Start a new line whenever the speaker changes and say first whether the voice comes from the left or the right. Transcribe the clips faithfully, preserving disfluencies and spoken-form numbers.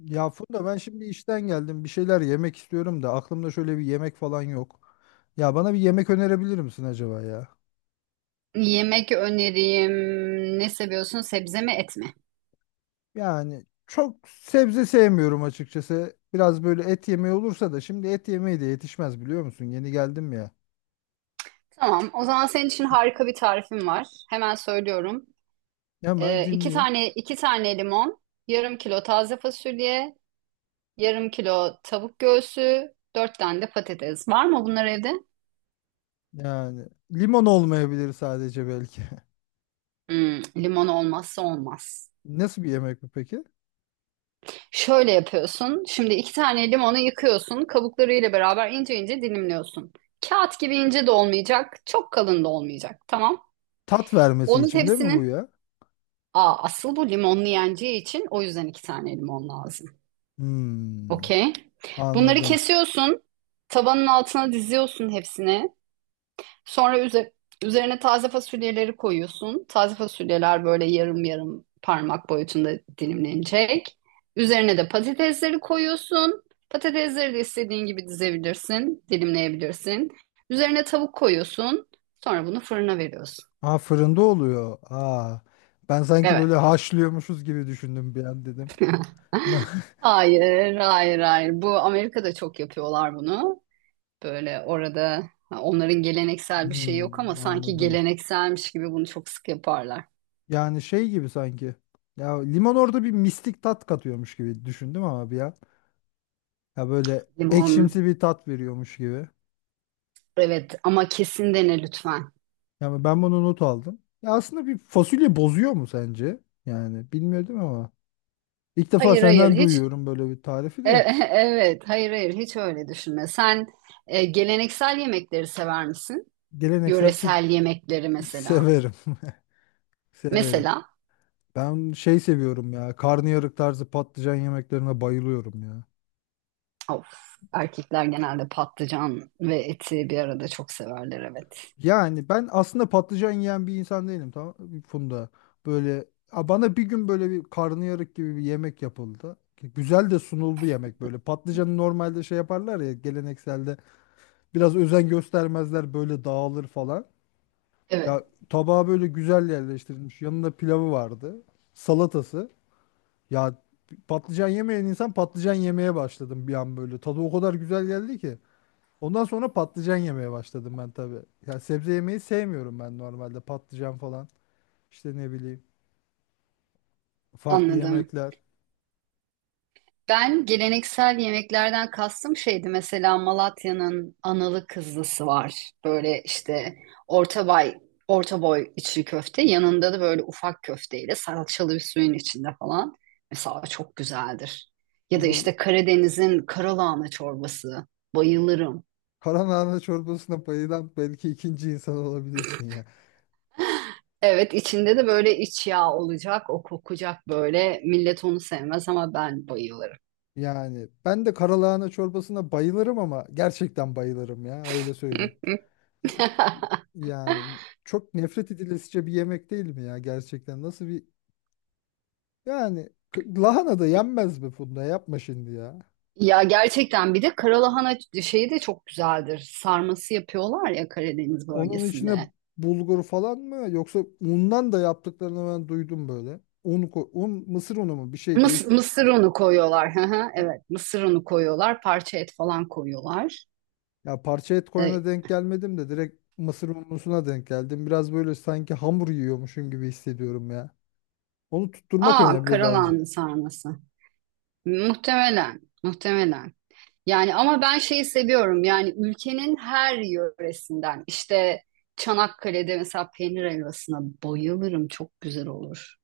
left: Ya Funda ben şimdi işten geldim. Bir şeyler yemek istiyorum da aklımda şöyle bir yemek falan yok. Ya bana bir yemek önerebilir misin acaba ya?
right: Yemek öneriyim. Ne seviyorsun? Sebze mi, et mi?
left: Yani çok sebze sevmiyorum açıkçası. Biraz böyle et yemeği olursa da şimdi et yemeği de yetişmez biliyor musun? Yeni geldim ya.
right: Tamam. O zaman senin için harika bir tarifim var. Hemen söylüyorum.
left: Hemen
right: Ee, iki
left: dinleyeyim.
right: tane iki tane limon, yarım kilo taze fasulye, yarım kilo tavuk göğsü, dört tane de patates. Var mı bunlar evde?
left: Yani limon olmayabilir sadece belki.
right: Hmm, limon olmazsa olmaz.
left: Nasıl bir yemek bu peki?
right: Şöyle yapıyorsun. Şimdi iki tane limonu yıkıyorsun. Kabuklarıyla beraber ince ince dilimliyorsun. Kağıt gibi ince de olmayacak, çok kalın da olmayacak. Tamam.
left: Tat vermesi
right: Onun
left: için değil mi bu
right: hepsinin
left: ya?
right: aa, asıl bu limonlu yeneceği için o yüzden iki tane limon lazım.
left: Hmm,
right: Okey. Bunları
left: anladım.
right: kesiyorsun. Tabanın altına diziyorsun hepsini. Sonra üze- üzerine taze fasulyeleri koyuyorsun. Taze fasulyeler böyle yarım yarım parmak boyutunda dilimlenecek. Üzerine de patatesleri koyuyorsun. Patatesleri de istediğin gibi dizebilirsin, dilimleyebilirsin. Üzerine tavuk koyuyorsun. Sonra bunu fırına veriyorsun.
left: Ha fırında oluyor. Aa, ben sanki
right: Evet.
left: böyle haşlıyormuşuz gibi düşündüm bir an dedim.
right: Hayır, hayır, hayır. Bu Amerika'da çok yapıyorlar bunu. Böyle orada ha, onların geleneksel bir şey yok ama
left: Hmm,
right: sanki
left: anladım.
right: gelenekselmiş gibi bunu çok sık yaparlar.
left: Yani şey gibi sanki. Ya limon orada bir mistik tat katıyormuş gibi düşündüm ama bir an. Ya böyle
right: Limon.
left: ekşimsi bir tat veriyormuş gibi.
right: Evet ama kesin dene lütfen.
left: Yani ben bunu not aldım. Ya aslında bir fasulye bozuyor mu sence? Yani bilmiyordum ama. İlk defa
right: Hayır, hayır,
left: senden
right: hiç.
left: duyuyorum böyle bir tarifi
right: E-
left: de.
right: e- evet, hayır, hayır, hiç öyle düşünme. Sen e, geleneksel yemekleri sever misin?
left: Geleneksel Türk.
right: Yöresel yemekleri mesela.
left: Severim. Severim.
right: Mesela,
left: Ben şey seviyorum ya. Karnıyarık tarzı patlıcan yemeklerine bayılıyorum ya.
right: of, erkekler genelde patlıcan ve eti bir arada çok severler, evet.
left: Yani ben aslında patlıcan yiyen bir insan değilim tamam mı Funda. Böyle a, bana bir gün böyle bir karnıyarık gibi bir yemek yapıldı. Ki güzel de sunuldu yemek böyle. Patlıcanı normalde şey yaparlar ya gelenekselde biraz özen göstermezler böyle dağılır falan.
right: Evet.
left: Ya tabağa böyle güzel yerleştirilmiş. Yanında pilavı vardı. Salatası. Ya patlıcan yemeyen insan patlıcan yemeye başladım bir an böyle. Tadı o kadar güzel geldi ki. Ondan sonra patlıcan yemeye başladım ben tabii. Ya sebze yemeyi sevmiyorum ben normalde. Patlıcan falan. İşte ne bileyim. Farklı
right: Anladım.
left: yemekler.
right: Ben geleneksel yemeklerden kastım şeydi, mesela Malatya'nın analı kızlısı var. Böyle işte orta boy, orta boy içli köfte, yanında da böyle ufak köfteyle salçalı bir suyun içinde falan. Mesela çok güzeldir. Ya da
left: Anıl
right: işte Karadeniz'in karalahana çorbası. Bayılırım.
left: karalahana çorbasına bayılan belki ikinci insan olabilirsin ya.
right: Evet, içinde de böyle iç yağ olacak, o kokacak böyle. Millet onu sevmez ama ben bayılırım.
left: Yani ben de karalahana çorbasına bayılırım ama gerçekten bayılırım ya öyle söyleyeyim. Yani çok nefret edilesice bir yemek değil mi ya gerçekten? Nasıl bir, yani k- lahana da yenmez mi Funda? Yapma şimdi ya.
right: Ya gerçekten bir de karalahana şeyi de çok güzeldir. Sarması yapıyorlar ya Karadeniz
left: Onun içine
right: bölgesinde.
left: bulgur falan mı yoksa undan da yaptıklarını ben duydum böyle. Un, ko- un, mısır unu mu, bir şey
right: Mıs
left: değiş.
right: mısır unu koyuyorlar. Hı hı, evet, mısır unu koyuyorlar. Parça et falan koyuyorlar.
left: Ya parça et
right: E,
left: koyana denk gelmedim de direkt mısır unlusuna denk geldim. Biraz böyle sanki hamur yiyormuşum gibi hissediyorum ya. Onu tutturmak
right: aa,
left: önemli bence.
right: karalahana sarması. Muhtemelen, muhtemelen. Yani ama ben şeyi seviyorum. Yani ülkenin her yöresinden. İşte Çanakkale'de mesela peynir helvasına bayılırım. Çok güzel olur.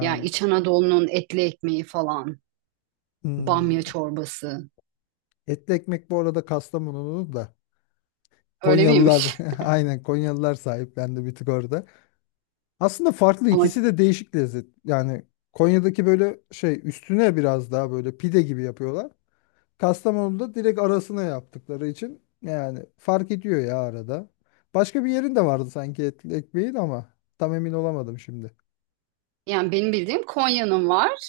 right: Yani İç Anadolu'nun etli ekmeği falan. Bamya
left: hmm.
right: çorbası.
left: Etli ekmek bu arada Kastamonu'nun da.
right: Öyle
left: Konyalılar
right: miymiş?
left: aynen Konyalılar sahiplendi bir tık orada. Aslında farklı,
right: Ama
left: ikisi de değişik lezzet. Yani Konya'daki böyle şey üstüne biraz daha böyle pide gibi yapıyorlar. Kastamonu'da direkt arasına yaptıkları için yani fark ediyor ya arada. Başka bir yerin de vardı sanki etli ekmeğin ama tam emin olamadım şimdi.
right: yani benim bildiğim Konya'nın var.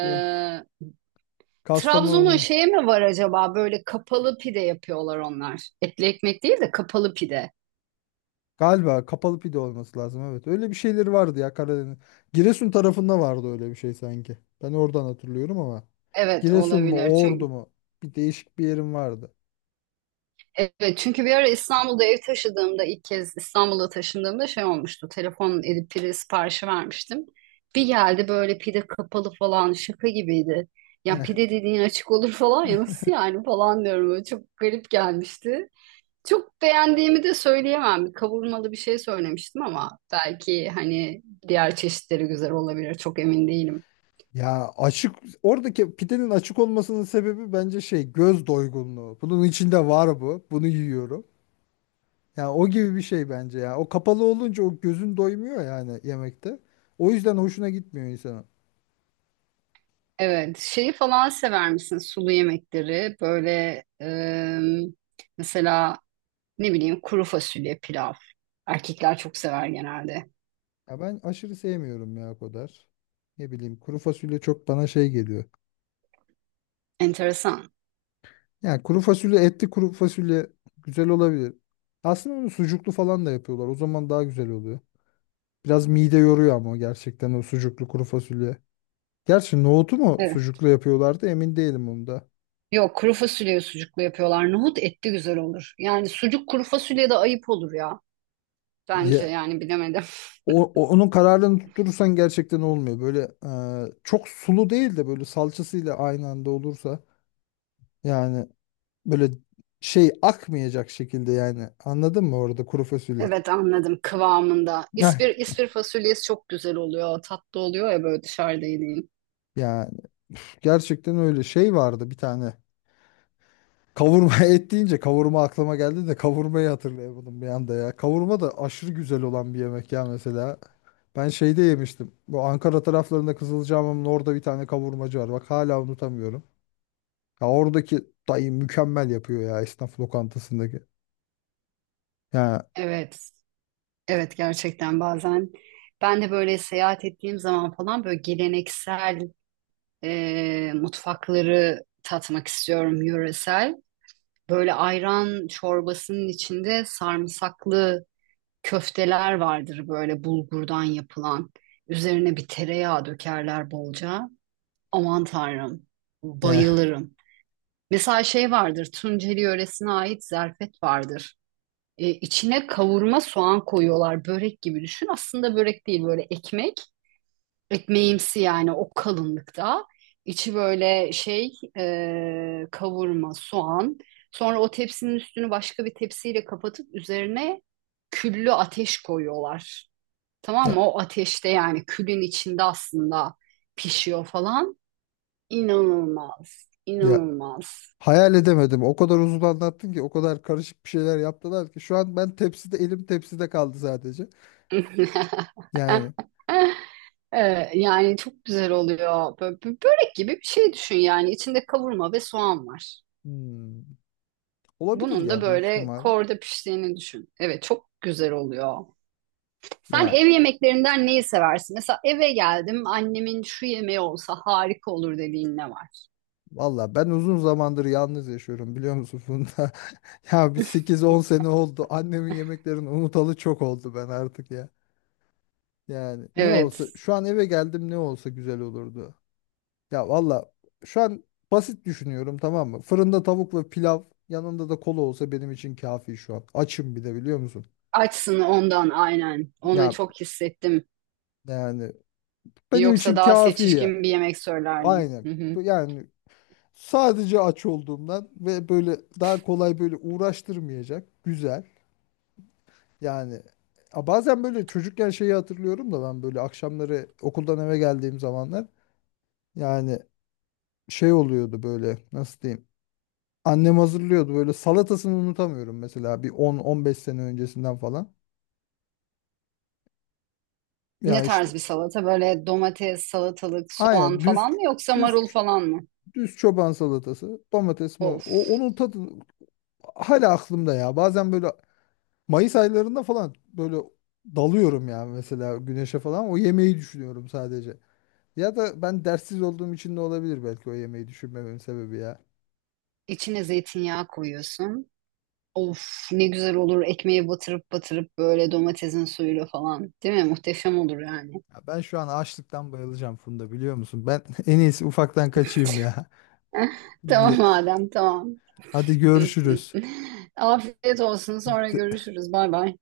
left: Ya,
right: Trabzon'un
left: Kastamonu'nun
right: şeye mi var acaba? Böyle kapalı pide yapıyorlar onlar. Etli ekmek değil de kapalı pide.
left: galiba kapalı pide olması lazım evet. Öyle bir şeyleri vardı ya Karadeniz. Giresun tarafında vardı öyle bir şey sanki. Ben oradan hatırlıyorum ama
right: Evet,
left: Giresun mu
right: olabilir.
left: Ordu
right: Çünkü
left: mu, bir değişik bir yerim vardı.
right: evet, çünkü bir ara İstanbul'da ev taşıdığımda, ilk kez İstanbul'a taşındığımda şey olmuştu. Telefon edip pide siparişi vermiştim. Bir geldi böyle, pide kapalı falan, şaka gibiydi. Ya pide dediğin açık olur falan, ya nasıl yani falan diyorum. Böyle çok garip gelmişti. Çok beğendiğimi de söyleyemem. Bir kavurmalı bir şey söylemiştim ama belki hani diğer çeşitleri güzel olabilir. Çok emin değilim.
left: Ya açık, oradaki pidenin açık olmasının sebebi bence şey, göz doygunluğu. Bunun içinde var bu. Bunu yiyorum. Yani o gibi bir şey bence ya. O kapalı olunca o gözün doymuyor yani yemekte. O yüzden hoşuna gitmiyor insana.
right: Evet, şeyi falan sever misin? Sulu yemekleri böyle, e, mesela ne bileyim kuru fasulye pilav. Erkekler çok sever genelde.
left: Ya ben aşırı sevmiyorum ya o kadar. Ne bileyim kuru fasulye çok bana şey geliyor.
right: Enteresan.
left: Yani kuru fasulye, etli kuru fasulye güzel olabilir. Aslında onu sucuklu falan da yapıyorlar. O zaman daha güzel oluyor. Biraz mide yoruyor ama o, gerçekten o sucuklu kuru fasulye. Gerçi nohutu mu
right: Evet.
left: sucuklu yapıyorlardı emin değilim onda.
right: Yok, kuru fasulyeyi sucuklu yapıyorlar. Nohut etli güzel olur. Yani sucuk kuru fasulyede ayıp olur ya. Bence
left: Ya,
right: yani, bilemedim.
left: o, o- onun kararını tutturursan gerçekten olmuyor. Böyle e, çok sulu değil de böyle salçasıyla aynı anda olursa, yani böyle şey akmayacak şekilde, yani anladın mı orada kuru fasulye?
right: Evet, anladım, kıvamında.
left: Heh,
right: İspir, ispir fasulyesi çok güzel oluyor. Tatlı oluyor ya, böyle dışarıda yediğin.
left: yani üf, gerçekten öyle şey vardı bir tane. Kavurma, et deyince kavurma aklıma geldi de kavurmayı hatırlayamadım bir anda ya. Kavurma da aşırı güzel olan bir yemek ya mesela. Ben şeyde yemiştim. Bu Ankara taraflarında Kızılcahamam'ın orada bir tane kavurmacı var. Bak hala unutamıyorum. Ya oradaki dayı mükemmel yapıyor ya, esnaf lokantasındaki. Ya
right: Evet. Evet gerçekten bazen ben de böyle seyahat ettiğim zaman falan böyle geleneksel e, mutfakları tatmak istiyorum, yöresel. Böyle ayran çorbasının içinde sarımsaklı köfteler vardır, böyle bulgurdan yapılan. Üzerine bir tereyağı dökerler bolca. Aman Tanrım,
left: ya
right: bayılırım. Mesela şey vardır, Tunceli yöresine ait zerfet vardır. E, içine kavurma soğan koyuyorlar, börek gibi düşün. Aslında börek değil, böyle ekmek, ekmeğimsi, yani o kalınlıkta. İçi böyle şey, e, kavurma, soğan. Sonra o tepsinin üstünü başka bir tepsiyle kapatıp üzerine küllü ateş koyuyorlar. Tamam
left: ya,
right: mı? O ateşte, yani külün içinde aslında pişiyor falan. İnanılmaz,
left: ya.
right: inanılmaz.
left: Hayal edemedim. O kadar uzun anlattın ki, o kadar karışık bir şeyler yaptılar ki şu an ben tepside, elim tepside kaldı sadece. Yani
right: Ee, yani çok güzel oluyor. Böyle, börek gibi bir şey düşün yani. İçinde kavurma ve soğan var.
left: hmm, olabilir
right: Bunun da
left: ya, büyük
right: böyle
left: ihtimal.
right: korda piştiğini düşün. Evet, çok güzel oluyor. Sen
left: Ya
right: ev yemeklerinden neyi seversin? Mesela, eve geldim, annemin şu yemeği olsa harika olur dediğin ne var?
left: valla ben uzun zamandır yalnız yaşıyorum biliyor musun Funda? Ya bir sekiz on sene oldu. Annemin yemeklerini unutalı çok oldu ben artık ya. Yani ne olsa
right: Evet.
left: şu an, eve geldim ne olsa güzel olurdu. Ya valla şu an basit düşünüyorum tamam mı? Fırında tavuk ve pilav, yanında da kola olsa benim için kafi şu an. Açım bir de biliyor musun?
right: Açsın ondan, aynen. Onu
left: Ya
right: çok hissettim.
left: yani benim
right: Yoksa
left: için
right: daha
left: kafi ya.
right: seçişkin bir yemek söylerdim.
left: Aynen.
right: Hı hı.
left: Yani sadece aç olduğumdan ve böyle daha kolay, böyle uğraştırmayacak. Güzel. Yani a, bazen böyle çocukken şeyi hatırlıyorum da, ben böyle akşamları okuldan eve geldiğim zamanlar, yani şey oluyordu böyle, nasıl diyeyim? Annem hazırlıyordu böyle, salatasını unutamıyorum mesela, bir on on beş sene öncesinden falan.
right: Ne
left: Ya işte
right: tarz bir salata? Böyle domates, salatalık, soğan
left: aynen düz
right: falan mı, yoksa
left: düz
right: marul falan mı?
left: düz çoban salatası, domates mi
right: Of.
left: o, onun tadı hala aklımda ya. Bazen böyle Mayıs aylarında falan böyle dalıyorum ya, mesela güneşe falan, o yemeği düşünüyorum sadece. Ya da ben derssiz olduğum için de olabilir belki o yemeği düşünmememin sebebi ya.
right: İçine zeytinyağı koyuyorsun. Of, ne güzel olur ekmeğe batırıp batırıp, böyle domatesin suyuyla falan. Değil mi? Muhteşem olur yani.
left: Ya ben şu an açlıktan bayılacağım Funda biliyor musun? Ben en iyisi ufaktan kaçayım ya. Bir,
right: Tamam Adem, tamam.
left: hadi görüşürüz.
right: Afiyet olsun, sonra görüşürüz. Bay bay.